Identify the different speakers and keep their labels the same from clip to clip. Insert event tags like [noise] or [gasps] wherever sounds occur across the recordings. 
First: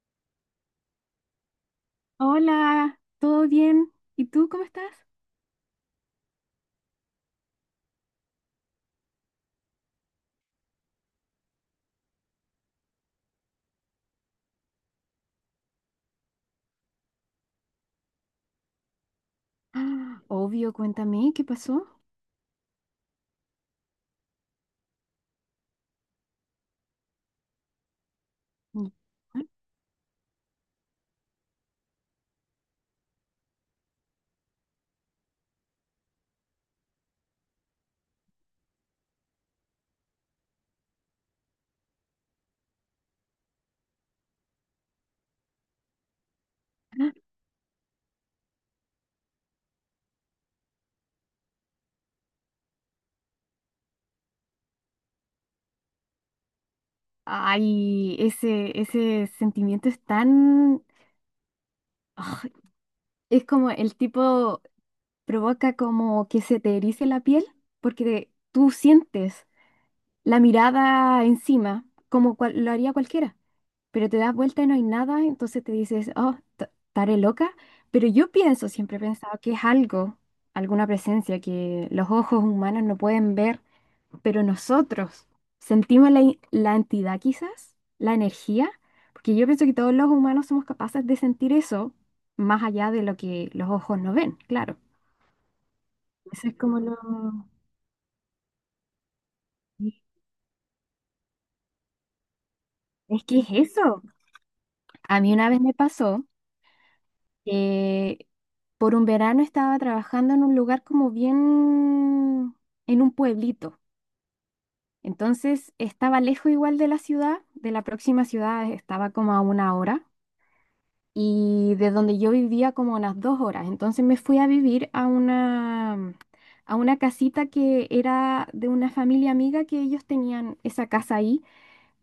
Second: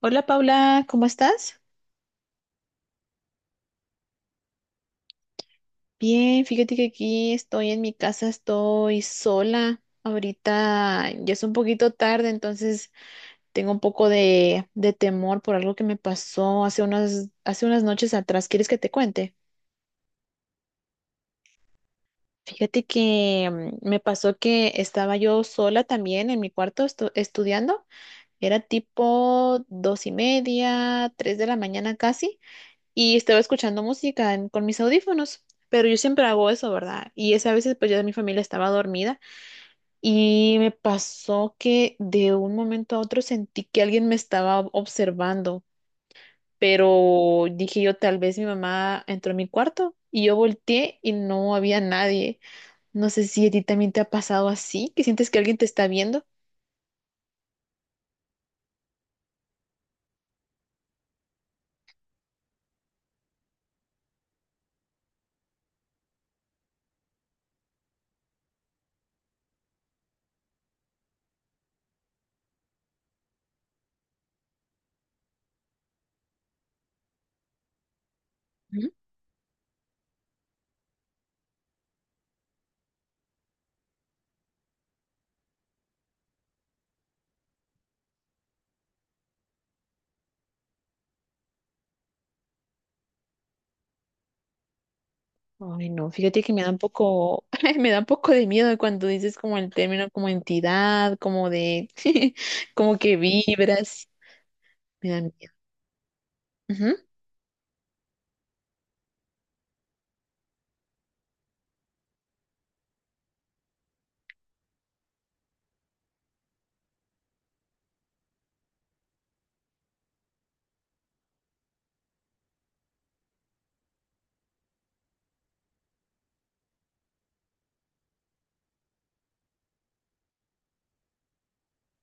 Speaker 1: Hola Paula, ¿cómo estás?
Speaker 2: Hola, ¿todo bien? ¿Y tú cómo estás? [gasps]
Speaker 1: Bien, fíjate que aquí estoy en mi casa, estoy sola. Ahorita ya es un poquito tarde, entonces tengo un poco de temor por algo que me pasó hace unas noches atrás. ¿Quieres que te cuente?
Speaker 2: Ah, obvio, cuéntame, ¿qué pasó?
Speaker 1: Fíjate que me pasó que estaba yo sola también en mi cuarto estudiando. Era
Speaker 2: Mm.
Speaker 1: tipo dos y media, tres de la mañana casi. Y estaba escuchando música con mis audífonos, pero yo siempre hago eso, ¿verdad? Y esa veces pues ya mi familia estaba dormida y me pasó que de un momento a otro sentí que alguien me estaba observando, pero dije yo tal vez mi mamá entró a mi cuarto y yo volteé y no había nadie. No sé si a ti también te ha pasado así, que sientes que alguien te está viendo.
Speaker 2: Ay, ese sentimiento es tan... ah, es como el tipo, provoca como que se te erice la piel porque tú sientes la mirada encima, como lo haría cualquiera, pero te das vuelta y no hay nada, entonces te dices, oh, estaré loca, pero yo pienso, siempre he pensado que es algo, alguna presencia que los ojos humanos no pueden ver, pero nosotros sentimos la, la entidad quizás, la energía, porque yo pienso que todos los humanos somos capaces de sentir eso, más allá de lo que los ojos no ven, claro.
Speaker 1: Ay, no, fíjate
Speaker 2: Eso
Speaker 1: que
Speaker 2: es
Speaker 1: me da un
Speaker 2: como lo...
Speaker 1: poco, [laughs] me da un poco de miedo cuando dices como el término como entidad, como de, [laughs] como que
Speaker 2: Es que es eso.
Speaker 1: vibras, me
Speaker 2: A
Speaker 1: da
Speaker 2: mí una
Speaker 1: miedo.
Speaker 2: vez me pasó.
Speaker 1: Ujú,
Speaker 2: Eh, por un verano estaba trabajando en un lugar como bien, en un pueblito. Entonces estaba lejos igual de la ciudad, de la próxima ciudad estaba como a 1 hora y de donde yo vivía como a unas 2 horas. Entonces me fui a vivir a una casita que era de una familia amiga, que ellos tenían esa casa ahí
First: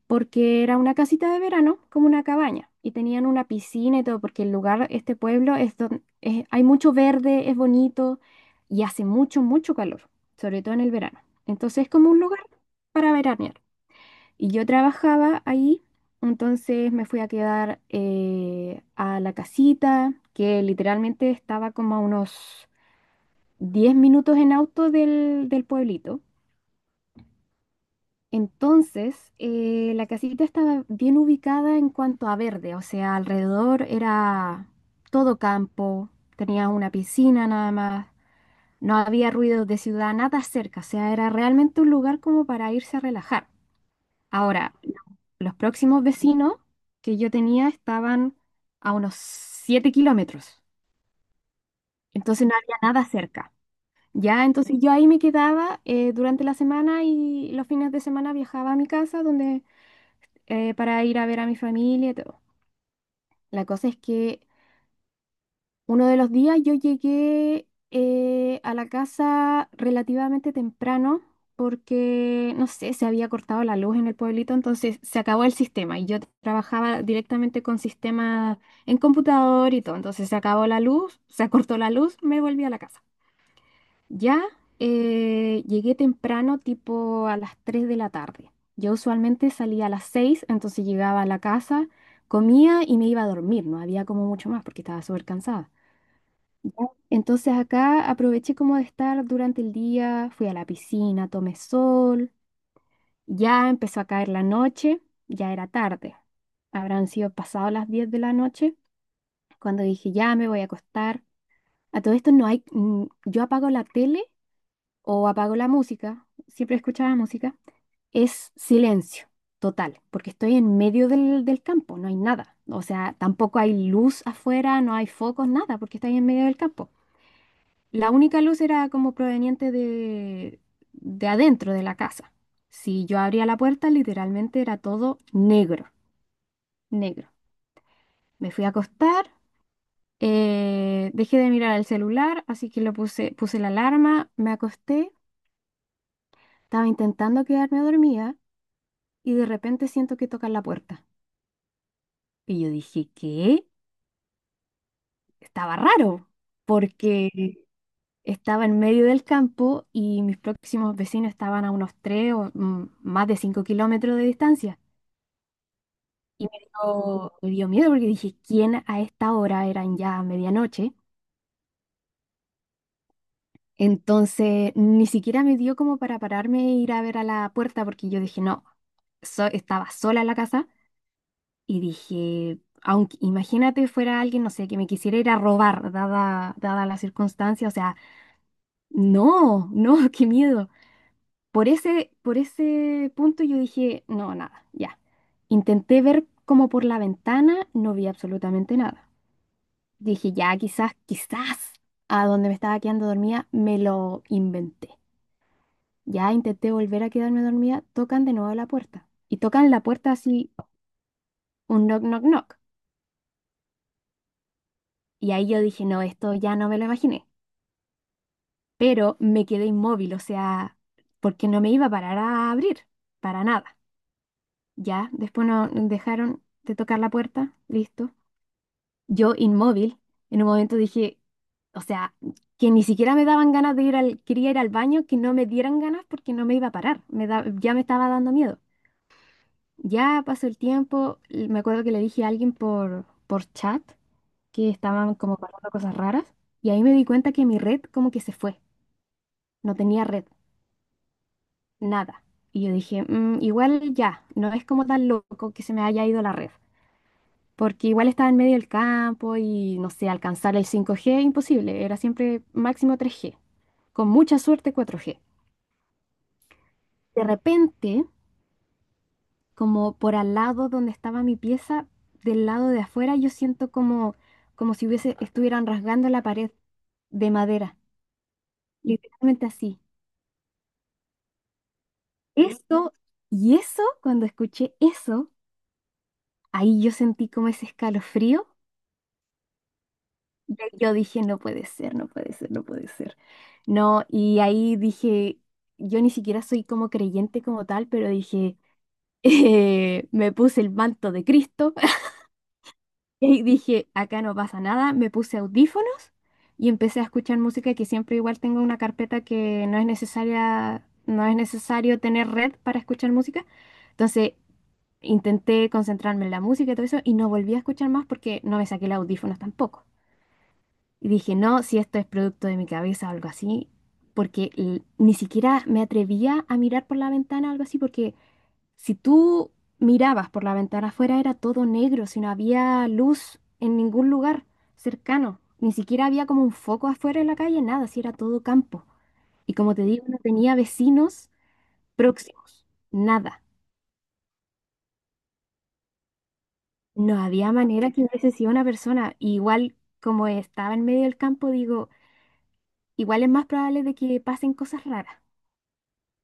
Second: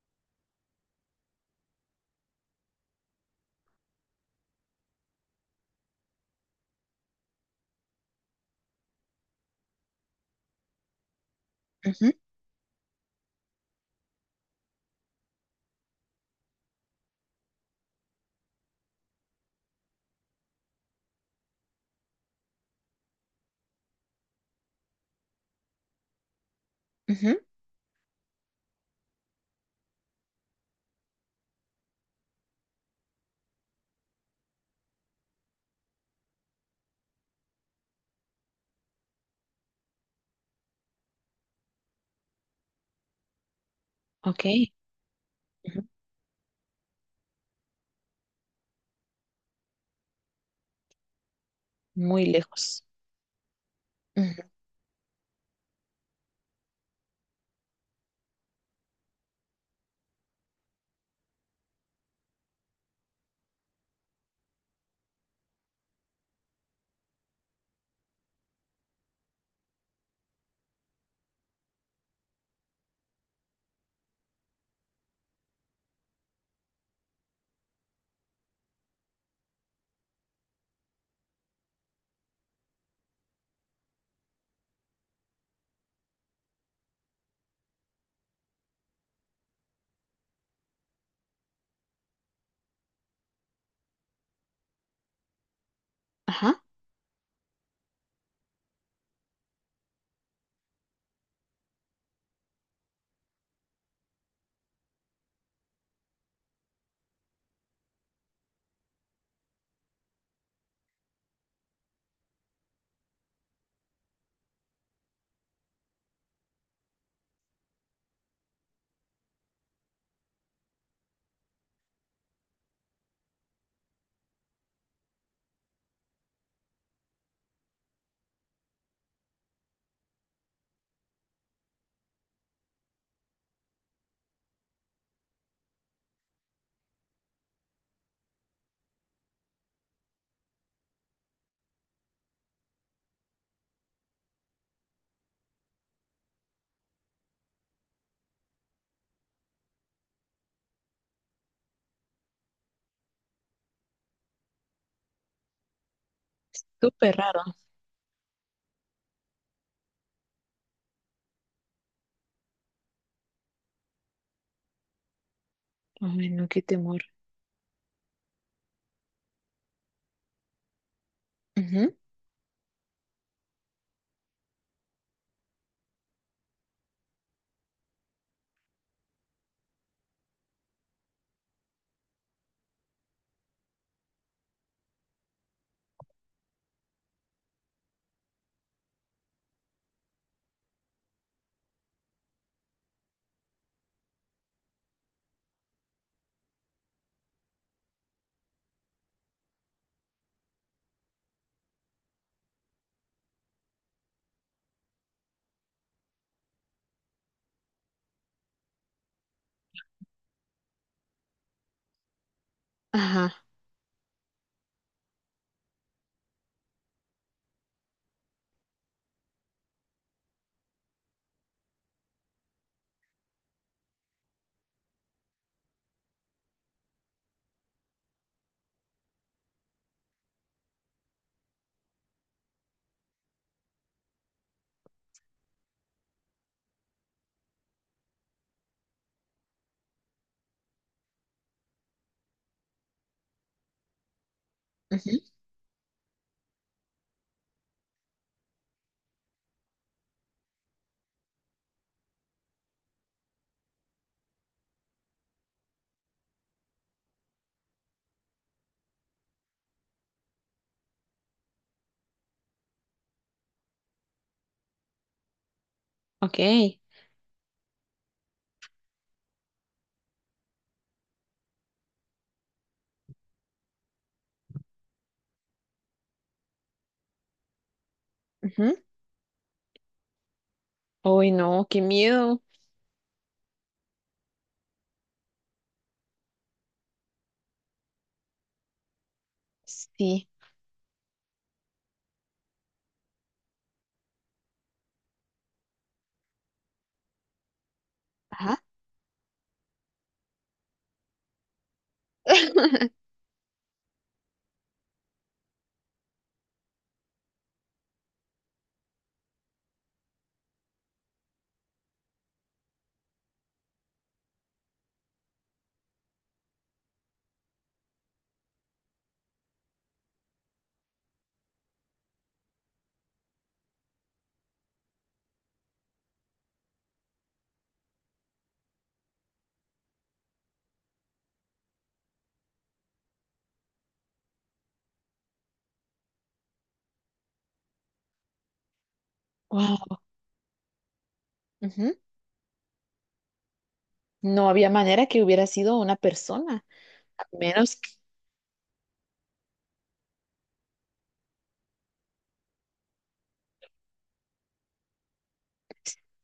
Speaker 2: porque era una casita de verano, como una cabaña, y tenían una piscina y todo, porque el lugar, este pueblo, es hay mucho verde, es bonito y hace mucho, mucho calor, sobre todo en el verano. Entonces es como
Speaker 1: ujú,
Speaker 2: un lugar para veranear. Y yo trabajaba ahí, entonces me fui a quedar a la casita, que literalmente estaba como a unos 10 minutos en auto del, del pueblito.
Speaker 1: ujú.
Speaker 2: Entonces, la casita estaba bien ubicada en cuanto a verde, o sea, alrededor era todo campo, tenía una piscina nada más, no había ruidos de ciudad, nada cerca, o sea, era realmente un lugar como para irse a relajar.
Speaker 1: Ok,
Speaker 2: Ahora, los
Speaker 1: ujú.
Speaker 2: próximos vecinos que yo tenía estaban a unos 7 kilómetros,
Speaker 1: Muy
Speaker 2: entonces no había
Speaker 1: lejos.
Speaker 2: nada cerca.
Speaker 1: Ujú.
Speaker 2: Ya, entonces yo ahí me quedaba durante la semana, y los fines de semana viajaba a mi casa donde para ir a ver a mi familia y todo. La cosa es que uno de los días yo llegué a la casa relativamente temprano porque, no sé, se había cortado la luz en el pueblito, entonces se acabó el sistema y yo trabajaba directamente con sistemas en computador y todo, entonces se acabó la luz, se cortó la luz, me volví a la casa. Ya llegué temprano, tipo a las 3 de la tarde. Yo usualmente salía a las 6, entonces llegaba a la casa, comía y me iba a dormir. No había como mucho más porque estaba súper cansada.
Speaker 1: Ajá,
Speaker 2: Ya. Entonces acá aproveché como de estar durante el día, fui a la piscina, tomé sol, ya empezó a caer la noche, ya era tarde. Habrán sido pasadas las 10 de la noche cuando dije, ya me voy a acostar. A todo esto no hay, yo apago la tele o apago la música, siempre escuchaba música, es silencio total, porque estoy en medio del, del campo, no hay nada. O sea, tampoco hay luz afuera, no hay focos, nada, porque estoy en medio del campo. La única luz era como proveniente de adentro de la casa. Si yo abría la puerta, literalmente era todo negro, negro. Me fui a acostar, dejé de mirar el celular, así que lo puse, puse la alarma, me acosté, estaba intentando quedarme dormida y de repente siento que tocan la puerta. Y yo dije, ¿qué? Estaba raro,
Speaker 1: súper raro.
Speaker 2: porque estaba en medio del campo y mis próximos vecinos estaban a unos 3 o más de 5 kilómetros de distancia.
Speaker 1: Ay,
Speaker 2: Y
Speaker 1: no, qué temor.
Speaker 2: me dio miedo porque dije, ¿quién a esta hora? Eran ya medianoche.
Speaker 1: Ujú,
Speaker 2: Entonces, ni siquiera me dio como para pararme e ir a ver a la puerta porque yo dije, no, estaba sola en la casa. Y dije, aunque imagínate fuera alguien, no sé, que me quisiera ir a robar, dada la circunstancia, o sea, no, no, [laughs] qué miedo. Por ese punto yo dije, no, nada, ya. Intenté ver como por la ventana, no vi absolutamente nada. Dije, ya, quizás, a donde me estaba quedando dormida, me lo inventé. Ya intenté volver a quedarme dormida, tocan de nuevo la puerta. Y tocan la puerta así, un knock, knock, knock.
Speaker 1: ajá,
Speaker 2: Y ahí yo dije, no, esto ya no me lo imaginé. Pero me quedé inmóvil, o sea, porque no me iba a parar a abrir, para nada. Ya, después no dejaron de tocar la puerta, listo. Yo inmóvil, en un momento dije, o sea, que ni siquiera me daban ganas de ir al, quería ir al baño, que no me dieran ganas porque no me iba a parar, ya me estaba dando miedo. Ya pasó el tiempo, y me acuerdo que le dije a alguien por chat que estaban
Speaker 1: ujú.
Speaker 2: como pasando cosas raras y ahí me di cuenta que mi red como que se fue, no tenía red, nada. Y yo dije, "Mm, igual ya, no es como tan loco que se me haya ido la red, porque igual estaba en medio del campo y no sé, alcanzar el 5G imposible, era siempre máximo 3G, con mucha suerte 4G".
Speaker 1: Ok.
Speaker 2: De repente, como por al lado donde estaba mi pieza, del lado de afuera, yo siento como, como si hubiese, estuvieran rasgando la pared de madera,
Speaker 1: Ujú.
Speaker 2: literalmente así.
Speaker 1: Ay, no, qué miedo.
Speaker 2: Eso, y eso, cuando escuché eso, ahí yo sentí como ese escalofrío.
Speaker 1: Sí,
Speaker 2: Yo dije, no puede ser, no puede ser, no puede ser. No, y ahí dije, yo ni siquiera soy como creyente como tal, pero dije,
Speaker 1: ajá.
Speaker 2: [laughs] me puse el manto de Cristo
Speaker 1: [laughs]
Speaker 2: [laughs] y ahí dije, acá no pasa nada, me puse audífonos y empecé a escuchar música, que siempre igual tengo una carpeta que no es necesaria, no es necesario tener red para escuchar música. Entonces, intenté concentrarme en la música y todo eso y no volví a escuchar más porque no me saqué los audífonos tampoco. Y dije, no, si esto es producto de mi cabeza o algo así, porque ni siquiera me atrevía a mirar por la ventana o algo así, porque si tú mirabas por la ventana afuera era todo negro, si no había luz en ningún lugar cercano, ni siquiera había como un foco afuera en la calle, nada, si era todo campo. Y como te
Speaker 1: Wow.
Speaker 2: digo, no tenía vecinos próximos, nada.
Speaker 1: No había manera que hubiera sido una persona,
Speaker 2: No
Speaker 1: a
Speaker 2: había
Speaker 1: menos.
Speaker 2: manera que hubiese sido una persona. Y igual como estaba en medio del campo, digo, igual es más probable de que pasen cosas raras.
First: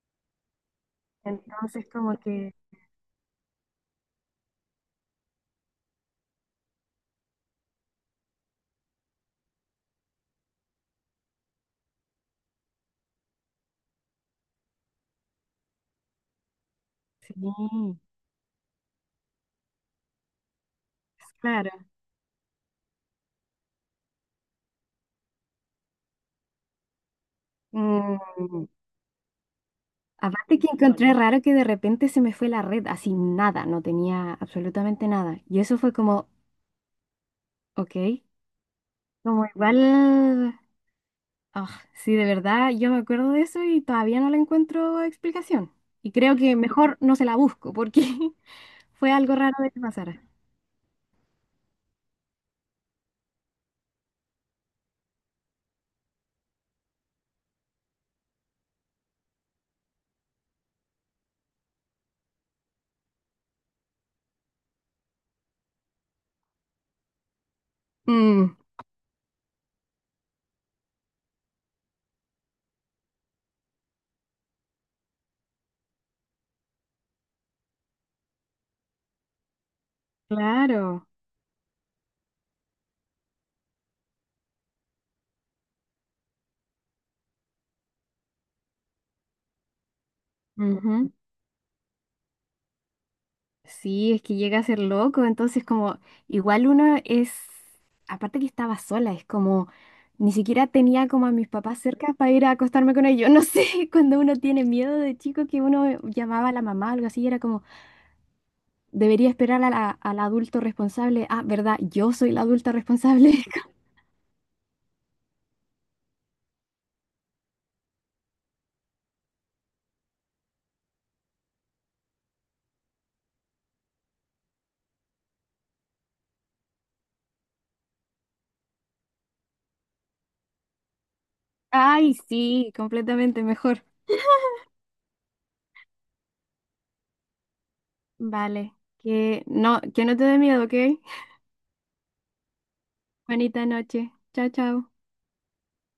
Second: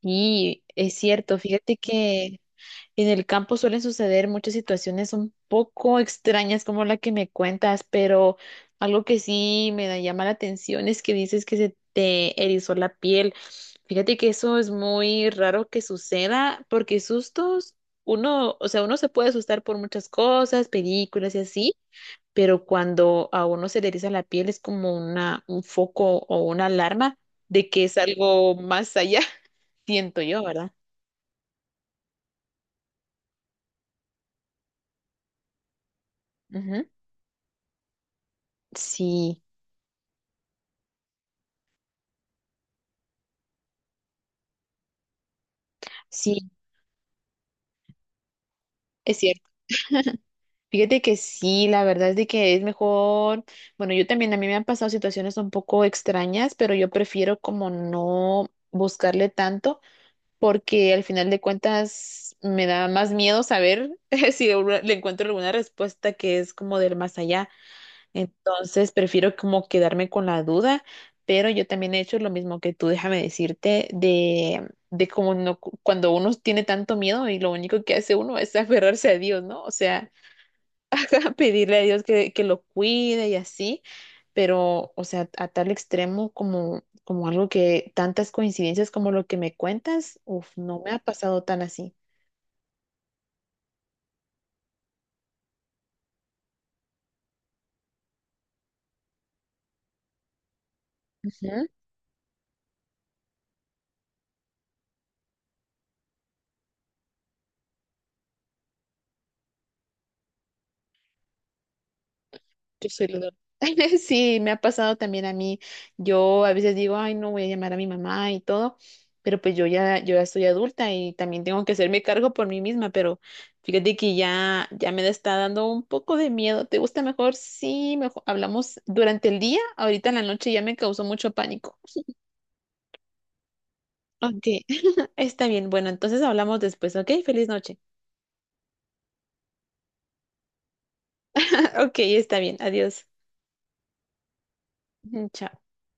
Speaker 1: Sí, es cierto. Fíjate
Speaker 2: Entonces, como
Speaker 1: que
Speaker 2: que
Speaker 1: en el campo suelen suceder muchas situaciones un poco extrañas como la que me cuentas, pero algo que sí llama la atención es que dices que se te erizó la piel. Fíjate que eso es muy raro que suceda porque
Speaker 2: sí,
Speaker 1: sustos, uno, o sea, uno se puede asustar por muchas cosas, películas y
Speaker 2: claro.
Speaker 1: así, pero cuando a uno se le eriza la piel es como un foco o una alarma de que es algo
Speaker 2: Mm,
Speaker 1: más allá, [laughs] siento yo,
Speaker 2: aparte que
Speaker 1: ¿verdad?
Speaker 2: encontré raro que de repente se me fue la red, así nada, no tenía absolutamente nada. Y eso fue como,
Speaker 1: Ujú.
Speaker 2: ok,
Speaker 1: Sí,
Speaker 2: como igual, ah, sí, de verdad, yo me acuerdo de eso y todavía no le encuentro explicación. Y creo
Speaker 1: sí,
Speaker 2: que mejor no se la busco porque [laughs] fue
Speaker 1: es
Speaker 2: algo
Speaker 1: cierto.
Speaker 2: raro de que pasara.
Speaker 1: Fíjate que sí, la verdad es de que es mejor. Bueno, yo también, a mí me han pasado situaciones un poco extrañas, pero yo prefiero como no buscarle tanto, porque al final de cuentas me da más miedo saber [laughs] si le encuentro alguna respuesta que es como del más allá.
Speaker 2: Mm,
Speaker 1: Entonces prefiero como quedarme con la duda, pero yo también he hecho lo mismo que tú, déjame decirte, de como no, cuando uno tiene tanto miedo y lo único que hace uno es [laughs] aferrarse a Dios, ¿no? O sea,
Speaker 2: claro.
Speaker 1: [laughs] pedirle a Dios que lo cuide y así, pero, o sea, a tal extremo como, como algo que tantas coincidencias como lo que me cuentas, uf, no me ha
Speaker 2: Ujú.
Speaker 1: pasado tan así.
Speaker 2: Sí, es que llega a ser loco, entonces como igual uno es, aparte que estaba sola, es como ni siquiera tenía como a mis papás cerca para ir a acostarme con ellos. [laughs] No sé, cuando uno tiene miedo de chico que uno llamaba a la mamá o algo así, era como, debería esperar a al adulto responsable. Ah, ¿verdad? Yo soy la adulta
Speaker 1: Tu celular.
Speaker 2: responsable. [laughs]
Speaker 1: [laughs] Sí, me ha pasado también a mí. Yo a veces digo, ay, no voy a llamar a mi mamá y todo, pero pues yo ya soy adulta y también tengo que hacerme cargo por mí misma, pero fíjate que ya me está dando un poco de miedo. ¿Te gusta mejor? Sí, mejor hablamos durante el día, ahorita en la noche ya me causó mucho pánico.
Speaker 2: Ay, sí, completamente mejor.
Speaker 1: Ok, [laughs] está bien. Bueno, entonces hablamos después, ¿ok? Feliz noche.
Speaker 2: Vale, que no te dé miedo, ¿ok?
Speaker 1: [laughs] Ok, está bien. Adiós.
Speaker 2: Bonita noche. Chao, chao.
Speaker 1: [laughs] Chao.